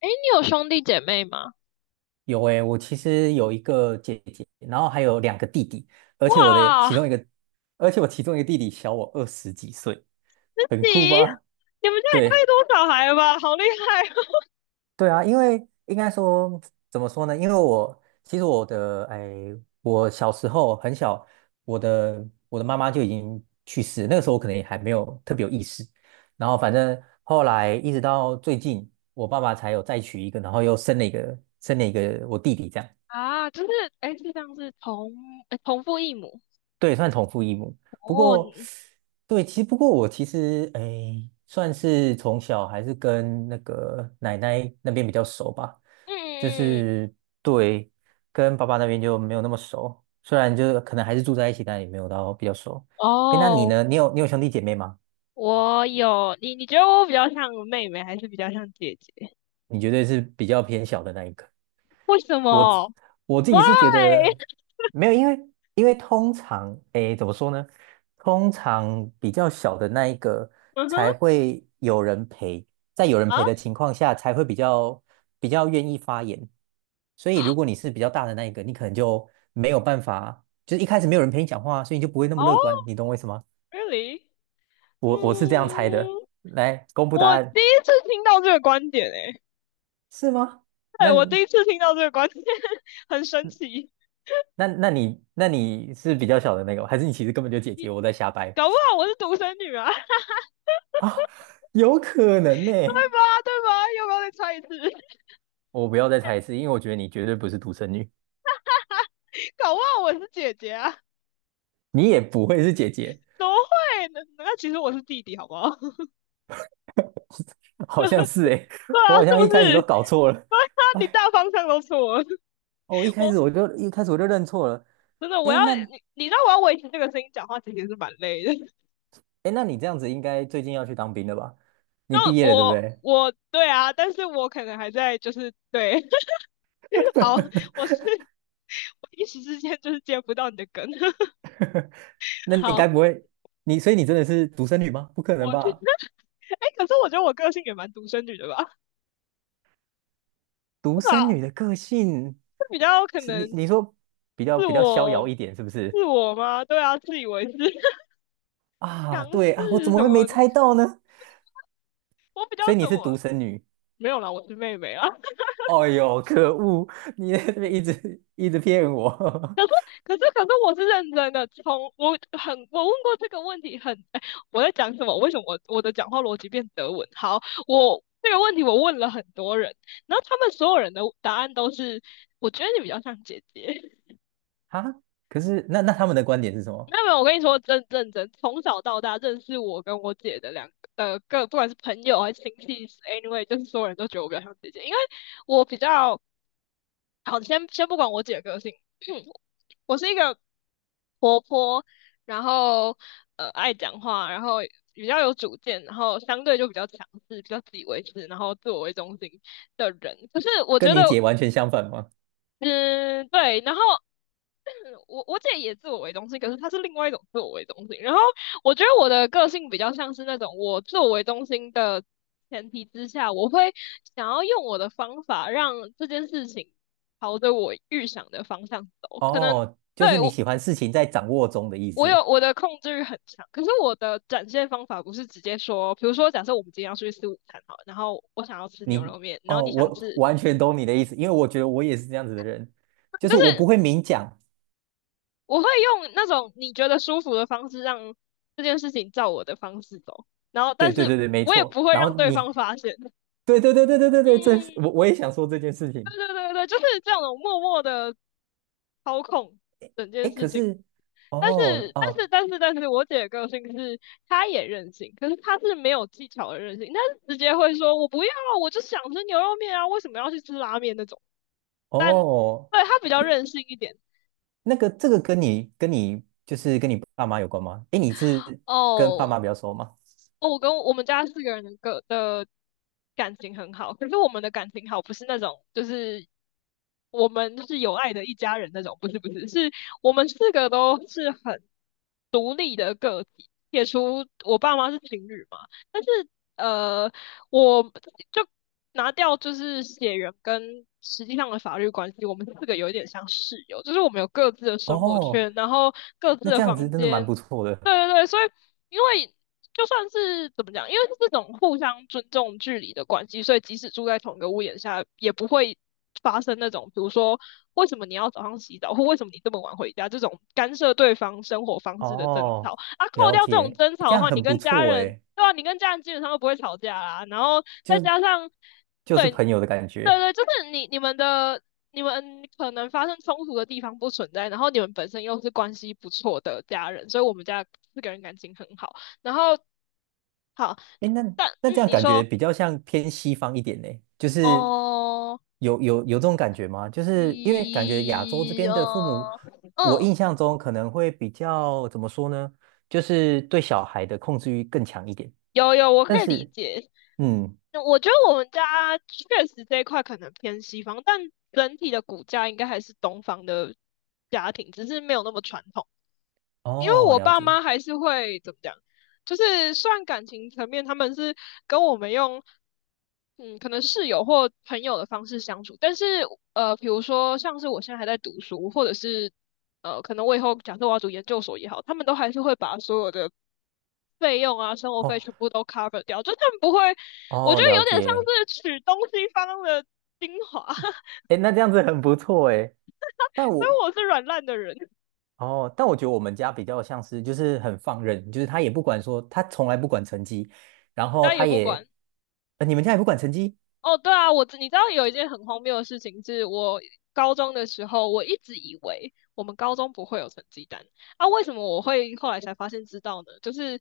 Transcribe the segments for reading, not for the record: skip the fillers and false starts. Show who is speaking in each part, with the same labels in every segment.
Speaker 1: 哎，你有兄弟姐妹吗？
Speaker 2: 有诶，我其实有一个姐姐，然后还有两个弟弟，而且我的
Speaker 1: 哇，
Speaker 2: 其中一个，而且我其中一个弟弟小我二十几岁，
Speaker 1: 自
Speaker 2: 很酷
Speaker 1: 己，
Speaker 2: 吧？
Speaker 1: 你们家也太
Speaker 2: 对
Speaker 1: 多小孩了吧，好厉害哦。
Speaker 2: 对啊，因为应该说怎么说呢？因为我小时候很小，我的妈妈就已经去世了。那个时候我可能也还没有特别有意识，然后反正后来一直到最近，我爸爸才有再娶一个，然后又生了一个我弟弟这样。
Speaker 1: 啊！就是，哎，是这样是同，哎同父异母。
Speaker 2: 对，算同父异母。不
Speaker 1: 哦，
Speaker 2: 过，
Speaker 1: 你
Speaker 2: 对，其实不过我其实诶，算是从小还是跟那个奶奶那边比较熟吧。
Speaker 1: 嗯
Speaker 2: 就
Speaker 1: 嗯嗯嗯，
Speaker 2: 是对，跟爸爸那边就没有那么熟。虽然就是可能还是住在一起，但也没有到比较熟。诶，那你
Speaker 1: 哦，
Speaker 2: 呢？你有兄弟姐妹吗？
Speaker 1: 我有，你觉得我比较像妹妹，还是比较像姐姐？
Speaker 2: 你绝对是比较偏小的那一个。
Speaker 1: 为什
Speaker 2: 我自
Speaker 1: 么
Speaker 2: 我自
Speaker 1: ？Why？
Speaker 2: 己是觉得 没有。因为通常，诶，怎么说呢？通常比较小的那一个
Speaker 1: 嗯哼，
Speaker 2: 才会有人陪，在有人
Speaker 1: 啊，
Speaker 2: 陪的情况下，才会比较愿意发言。所以如果你是比较大的那一个，你可能就没有办法，就是一开始没有人陪你讲话啊，所以你就不会那
Speaker 1: 哦
Speaker 2: 么乐观。你懂我意思吗？
Speaker 1: ，really？
Speaker 2: 我是这样猜
Speaker 1: 嗯，
Speaker 2: 的。来公布答
Speaker 1: 我第
Speaker 2: 案，
Speaker 1: 一次听到这个观点，诶，
Speaker 2: 是吗？
Speaker 1: 对，我
Speaker 2: 那
Speaker 1: 第一次听到这个观点，很神奇。
Speaker 2: 那你是比较小的那个吗？还是你其实根本就姐姐，我在瞎掰？
Speaker 1: 搞不好我是独生女啊，
Speaker 2: 啊，有可能呢、
Speaker 1: 对吧？对吧？要不要再猜一次？
Speaker 2: 我不要再猜一次，因为我觉得你绝对不是独生女，
Speaker 1: 搞不好我是姐姐啊，
Speaker 2: 你也不会是姐姐。
Speaker 1: 怎么会？那那其实我是弟弟，好不好？
Speaker 2: 好像是诶、
Speaker 1: 对
Speaker 2: 我
Speaker 1: 啊，是
Speaker 2: 好像一
Speaker 1: 不
Speaker 2: 开始
Speaker 1: 是？
Speaker 2: 都搞错了。
Speaker 1: 啊，你
Speaker 2: 哎，
Speaker 1: 大方向都错了，
Speaker 2: 我一开
Speaker 1: 我。
Speaker 2: 始我就一开始我就认错了。
Speaker 1: 真的，我
Speaker 2: 诶，
Speaker 1: 要
Speaker 2: 那
Speaker 1: 你，你知道我要维持这个声音讲话，其实是蛮累的。
Speaker 2: 诶，那你这样子应该最近要去当兵了吧？你
Speaker 1: 那
Speaker 2: 毕业了对不
Speaker 1: 我
Speaker 2: 对？
Speaker 1: 我对啊，但是我可能还在就是对，好，我是我一时之间就是接不到你的梗。
Speaker 2: 那你
Speaker 1: 好，
Speaker 2: 该不会你所以你真的是独生女吗？不可能
Speaker 1: 我觉哎，
Speaker 2: 吧？
Speaker 1: 欸可是我觉得我个性也蛮独生女的吧，对
Speaker 2: 独生
Speaker 1: 吧？
Speaker 2: 女的个性
Speaker 1: 是比较可
Speaker 2: 是你
Speaker 1: 能
Speaker 2: 你说比较
Speaker 1: 是
Speaker 2: 比较逍遥
Speaker 1: 我
Speaker 2: 一点是不是？
Speaker 1: 是我吗？对啊，自以为是 强
Speaker 2: 啊，
Speaker 1: 势
Speaker 2: 对啊，我怎么
Speaker 1: 什
Speaker 2: 会没
Speaker 1: 么的。
Speaker 2: 猜到呢？
Speaker 1: 我比较
Speaker 2: 所以你
Speaker 1: 怎
Speaker 2: 是
Speaker 1: 我
Speaker 2: 独生女。
Speaker 1: 没有啦，我是妹妹啊。
Speaker 2: 哦呦，可恶！你在这边一直一直骗我
Speaker 1: 可是可是我是认真的，从我很我问过这个问题很，哎，我在讲什么？为什么我的讲话逻辑变德文？好，我这个问题我问了很多人，然后他们所有人的答案都是，我觉得你比较像姐姐。
Speaker 2: 哈，可是那他们的观点是什
Speaker 1: 没
Speaker 2: 么？
Speaker 1: 有没有，我跟你说，真认真，从小到大认识我跟我姐的两个各，不管是朋友还是亲戚，anyway，就是所有人都觉得我比较像姐姐，因为我比较好，先先不管我姐的个性，我是一个活泼，然后爱讲话，然后比较有主见，然后相对就比较强势，比较自以为是，然后自我为中心的人。可是我觉
Speaker 2: 跟
Speaker 1: 得，
Speaker 2: 你姐完全相反吗？
Speaker 1: 嗯，对，然后我姐也自我为中心，可是她是另外一种自我为中心。然后我觉得我的个性比较像是那种我自我为中心的前提之下，我会想要用我的方法让这件事情朝着我预想的方向走。可能
Speaker 2: 哦，就是
Speaker 1: 对
Speaker 2: 你
Speaker 1: 我
Speaker 2: 喜欢事情在掌握中的意
Speaker 1: 我
Speaker 2: 思。
Speaker 1: 有我的控制欲很强，可是我的展现方法不是直接说，比如说假设我们今天要出去吃午餐好了然后我想要吃牛
Speaker 2: 你
Speaker 1: 肉面，然后
Speaker 2: 哦，
Speaker 1: 你想
Speaker 2: 我
Speaker 1: 吃，
Speaker 2: 完全懂你的意思，因为我觉得我也是这样子的人，就
Speaker 1: 就
Speaker 2: 是我不
Speaker 1: 是
Speaker 2: 会明讲。
Speaker 1: 我会用那种你觉得舒服的方式让这件事情照我的方式走，然后
Speaker 2: 对
Speaker 1: 但
Speaker 2: 对
Speaker 1: 是
Speaker 2: 对对，没
Speaker 1: 我也不
Speaker 2: 错。
Speaker 1: 会
Speaker 2: 然后
Speaker 1: 让对
Speaker 2: 你，
Speaker 1: 方发现。
Speaker 2: 对对对对对对对，这是
Speaker 1: 嗯，
Speaker 2: 我也想说这件事情。
Speaker 1: 对对对对，就是这种默默的操控整件
Speaker 2: 哎，
Speaker 1: 事
Speaker 2: 可
Speaker 1: 情。
Speaker 2: 是
Speaker 1: 但
Speaker 2: 哦
Speaker 1: 是但是
Speaker 2: 哦
Speaker 1: 但是但是，我姐的个性是她也任性，可是她是没有技巧的任性，她是直接会说我不要啊，我就想吃牛肉面啊，为什么要去吃拉面那种？但
Speaker 2: 哦，
Speaker 1: 对她比较任性一点。
Speaker 2: 那个这个跟你跟你就是跟你爸妈有关吗？诶，你是跟爸
Speaker 1: 哦，
Speaker 2: 妈比较熟吗？
Speaker 1: 哦，我跟我们家四个人的个的感情很好，可是我们的感情好不是那种，就是我们是有爱的一家人那种，不是不是，是我们四个都是很撇除我爸妈是情侣嘛，但是呃，我就拿掉就是血缘跟实际上的法律关系，我们四个有一点像室友，就是我们有各自的生活
Speaker 2: 哦，
Speaker 1: 圈，然后各自
Speaker 2: 那
Speaker 1: 的
Speaker 2: 这样子
Speaker 1: 房
Speaker 2: 真的蛮不
Speaker 1: 间，
Speaker 2: 错
Speaker 1: 对
Speaker 2: 的。
Speaker 1: 对对，所以因为就算是怎么讲，因为是这种互相尊重距离的关系，所以即使住在同一个屋檐下，也不会发生那种，比如说为什么你要早上洗澡，或为什么你这么晚回家这种干涉对方生活方式的争吵。
Speaker 2: 哦，
Speaker 1: 啊，扣
Speaker 2: 了
Speaker 1: 掉这种
Speaker 2: 解，
Speaker 1: 争吵
Speaker 2: 这
Speaker 1: 的
Speaker 2: 样
Speaker 1: 话，你
Speaker 2: 很不
Speaker 1: 跟家
Speaker 2: 错
Speaker 1: 人，
Speaker 2: 诶，
Speaker 1: 对吧、啊你跟家人基本上都不会吵架啦。然后再
Speaker 2: 就
Speaker 1: 加上，
Speaker 2: 就是
Speaker 1: 对，对
Speaker 2: 朋友的感觉。
Speaker 1: 对，就是你你们的。你们可能发生冲突的地方不存在，然后你们本身又是关系不错的家人，所以我们家四个人感情很好。然后好，
Speaker 2: 诶，那这
Speaker 1: 嗯，
Speaker 2: 样
Speaker 1: 你
Speaker 2: 感觉
Speaker 1: 说，
Speaker 2: 比较像偏西方一点呢，就是
Speaker 1: 哦，
Speaker 2: 有这种感觉吗？就是因为感觉亚洲这
Speaker 1: 一，
Speaker 2: 边的父母，
Speaker 1: 哦，
Speaker 2: 我
Speaker 1: 嗯，
Speaker 2: 印象中可能会比较怎么说呢？就是对小孩的控制欲更强一点，
Speaker 1: 有有，我
Speaker 2: 但
Speaker 1: 可以理
Speaker 2: 是。
Speaker 1: 解。
Speaker 2: 嗯，
Speaker 1: 那我觉得我们家确实这一块可能偏西方，但整体的骨架应该还是东方的家庭，只是没有那么传统。因为
Speaker 2: 哦，
Speaker 1: 我
Speaker 2: 了
Speaker 1: 爸
Speaker 2: 解，
Speaker 1: 妈还是会怎么讲，就是虽然感情层面他们是跟我们用，嗯，可能室友或朋友的方式相处，但是比如说像是我现在还在读书，或者是可能我以后假设我要读研究所也好，他们都还是会把所有的费用啊、生活费
Speaker 2: 哦
Speaker 1: 全部都 cover 掉，就他们不会，我
Speaker 2: 哦，
Speaker 1: 觉得
Speaker 2: 了
Speaker 1: 有点像
Speaker 2: 解，
Speaker 1: 是取东西方的精华，所
Speaker 2: 哎，那这样子很不错哎。但
Speaker 1: 以
Speaker 2: 我
Speaker 1: 我是软烂的人，
Speaker 2: 哦，但我觉得我们家比较像是就是很放任，就是他也不管说，他从来不管成绩。然
Speaker 1: 大
Speaker 2: 后
Speaker 1: 家也
Speaker 2: 他
Speaker 1: 不
Speaker 2: 也，
Speaker 1: 管。
Speaker 2: 呃你们家也不管成绩，
Speaker 1: 哦，对啊，我知你知道有一件很荒谬的事情，是我高中的时候，我一直以为我们高中不会有成绩单啊，为什么我会后来才发现知道呢？就是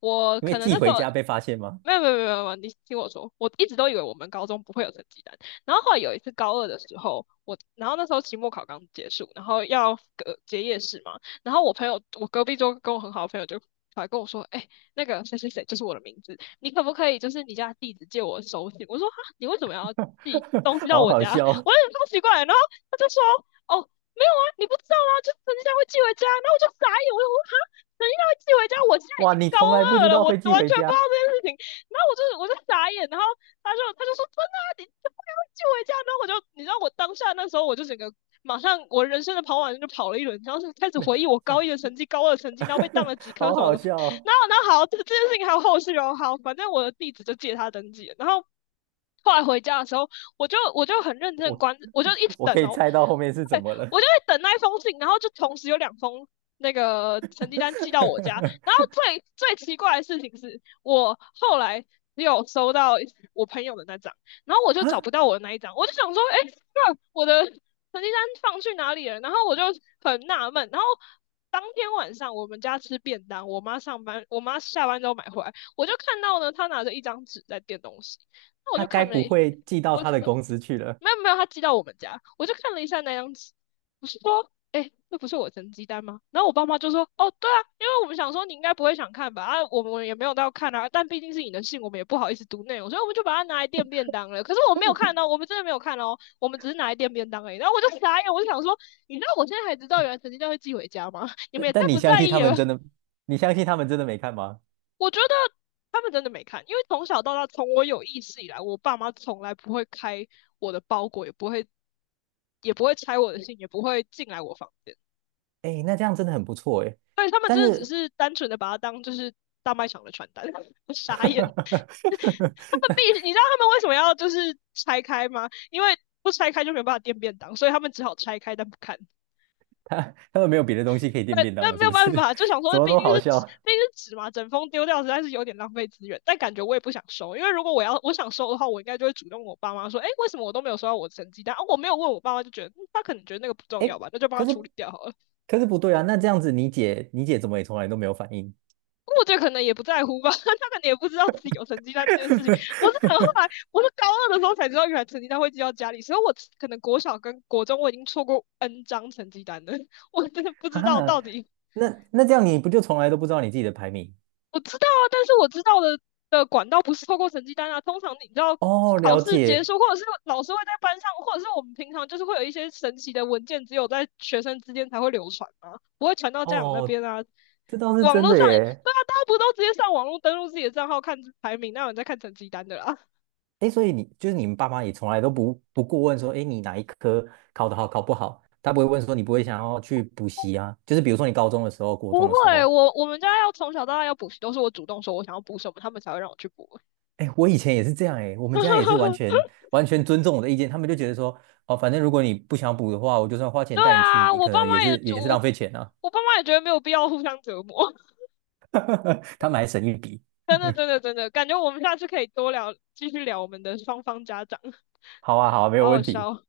Speaker 1: 我
Speaker 2: 因为
Speaker 1: 可能
Speaker 2: 寄
Speaker 1: 那时候
Speaker 2: 回家被发现吗？
Speaker 1: 没有，你听我说，我一直都以为我们高中不会有成绩单，然后后来有一次高二的时候，我然后那时候期末考刚结束，然后要隔结业式嘛，然后我朋友我隔壁桌跟我很好的朋友就。来跟我说，哎、那个谁谁谁就是我的名字，你可不可以就是你家地址借我手写？我说你为什么要寄？
Speaker 2: 好好笑
Speaker 1: 我
Speaker 2: 哦
Speaker 1: 有点超奇怪。然后他就说，哦，没有啊，你不知道吗？就成绩单会寄回家。然后我就傻眼，我就说哈，成绩单会寄回家？我现在已
Speaker 2: 哇，
Speaker 1: 经
Speaker 2: 你
Speaker 1: 高
Speaker 2: 从来不
Speaker 1: 二
Speaker 2: 知
Speaker 1: 了，
Speaker 2: 道
Speaker 1: 我
Speaker 2: 会寄
Speaker 1: 完
Speaker 2: 回
Speaker 1: 全不知道
Speaker 2: 家，
Speaker 1: 这件事情。然后我就傻眼，然后他就说真的啊，你怎不该会寄回家。然后我就你知道我当下那时候我就整个。马上，我人生的跑马灯就跑了一轮，然后是开始回忆我高一的成绩、高二的成绩，然后被当了 几科
Speaker 2: 好
Speaker 1: 什么
Speaker 2: 好
Speaker 1: 的。
Speaker 2: 笑哦，
Speaker 1: 然后，然后好，这这件事情还有后续哦。好，反正我的地址就借他登记了然后 后来回家的时候，我就很认真
Speaker 2: 我
Speaker 1: 关，我就一直
Speaker 2: 我
Speaker 1: 等
Speaker 2: 可以
Speaker 1: 哦，
Speaker 2: 猜到后面是怎
Speaker 1: 对，
Speaker 2: 么了，
Speaker 1: 我就会等那一封信，然后就同时有两封那个成绩单寄到我家。然后 最最奇怪的事情是我后来只有收到我朋友的那张，然后我就
Speaker 2: 啊，
Speaker 1: 找不到我的那一张，我就想说，哎，欸那我的成绩单放去哪里了？然后我就很纳闷。然后当天晚上我们家吃便当，我妈上班，我妈下班之后买回来，我就看到呢，她拿着一张纸在垫东西。那我
Speaker 2: 他
Speaker 1: 就
Speaker 2: 该
Speaker 1: 看了
Speaker 2: 不会寄到
Speaker 1: 我就
Speaker 2: 他的公司去了？
Speaker 1: 没有没有，他寄到我们家，我就看了一下那张纸，我是说，哎、那不是我成绩单吗？然后我爸妈就说，哦，对啊，因为我们想说你应该不会想看吧，啊，我们也没有到看啊，但毕竟是你的信，我们也不好意思读内容，所以我们就把它拿来垫便当了。可是我没有看哦，我们真的没有看哦，我们只是拿来垫便当而已。然后我就 傻眼，我就想说，你知道我现在才知道原来成绩单会寄回家吗？你们
Speaker 2: 但
Speaker 1: 也太
Speaker 2: 但你
Speaker 1: 不
Speaker 2: 相
Speaker 1: 在
Speaker 2: 信
Speaker 1: 意
Speaker 2: 他们
Speaker 1: 了
Speaker 2: 真的？你相信他们真的没看吗？
Speaker 1: 我觉得他们真的没看，因为从小到大，从我有意识以来，我爸妈从来不会开我的包裹，也不会拆我的信，也不会进来我房间。
Speaker 2: 哎，那这样真的很不错哎。
Speaker 1: 对他们
Speaker 2: 但
Speaker 1: 真的只
Speaker 2: 是
Speaker 1: 是单纯的把它当就是大卖场的传单，我 傻眼。他们必须，你知道他们为什么要就是拆开吗？因为不拆开就没有办法垫便当，所以他们只好拆开但不看。
Speaker 2: 他们没有别的东西可以垫
Speaker 1: 对，
Speaker 2: 便当
Speaker 1: 但
Speaker 2: 了，
Speaker 1: 没
Speaker 2: 是
Speaker 1: 有
Speaker 2: 不是？
Speaker 1: 办法，就想
Speaker 2: 怎
Speaker 1: 说
Speaker 2: 么那么好笑？
Speaker 1: 毕竟是纸嘛，整封丢掉实在是有点浪费资源。但感觉我也不想收，因为如果我要我想收的话，我应该就会主动我爸妈说，哎、欸为什么我都没有收到我的成绩单？啊，我没有问我爸妈，就觉得、嗯他可能觉得那个不重要
Speaker 2: 哎，
Speaker 1: 吧，那就帮他
Speaker 2: 可是
Speaker 1: 处理掉好了。
Speaker 2: 可是不对啊，那这样子你姐怎么也从来都没有反应？
Speaker 1: 我觉得可能也不在乎吧，他可能也不知道自己有成绩单这件事情。我是很后 来，我是高二的时候才知道，原来成绩单会寄到家里，所以我可能国小跟国中我已经错过 N 张成绩单了，我真的不
Speaker 2: 哈
Speaker 1: 知道
Speaker 2: 哈，
Speaker 1: 到底
Speaker 2: 那这样你不就从来都不知道你自己的排名？
Speaker 1: 我知道啊，但是我知道的的管道不是透过成绩单啊。通常你知道
Speaker 2: 哦，
Speaker 1: 考
Speaker 2: 了
Speaker 1: 试结
Speaker 2: 解，
Speaker 1: 束，或者是老师会在班上，或者是我们平常就是会有一些神奇的文件，只有在学生之间才会流传嘛，不会传到家长那
Speaker 2: 哦，
Speaker 1: 边啊。
Speaker 2: 这倒是
Speaker 1: 网
Speaker 2: 真
Speaker 1: 络
Speaker 2: 的
Speaker 1: 上也，
Speaker 2: 耶。
Speaker 1: 对啊，大家不都直接上网络登录自己的账号看排名，那有人在看成绩单的啦？
Speaker 2: 哎，所以就是你们爸妈也从来都不过问说，哎，你哪一科考得好，考不好，他不会问说你不会想要去补习啊？就是比如说你高中的时候、国
Speaker 1: 不
Speaker 2: 中的时
Speaker 1: 会，
Speaker 2: 候，
Speaker 1: 我我们家要从小到大要补习，都是我主动说我想要补什么，他们才会让我去补。
Speaker 2: 哎，我以前也是这样，哎，我们家也是完 全完全尊重我的意见。他们就觉得说，哦，反正如果你不想补的话，我就算花钱
Speaker 1: 对
Speaker 2: 带你去，
Speaker 1: 啊，
Speaker 2: 你可能也是也是浪费钱啊，
Speaker 1: 我爸妈也觉得没有必要互相折磨。
Speaker 2: 他们还省一笔。
Speaker 1: 真的，感觉我们下次可以多聊，继续聊我们的双方家长，
Speaker 2: 好啊，好啊，没有
Speaker 1: 好好
Speaker 2: 问题，
Speaker 1: 笑哦。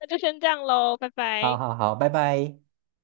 Speaker 1: 那就先这样喽，拜
Speaker 2: 好
Speaker 1: 拜。
Speaker 2: 好好，拜拜。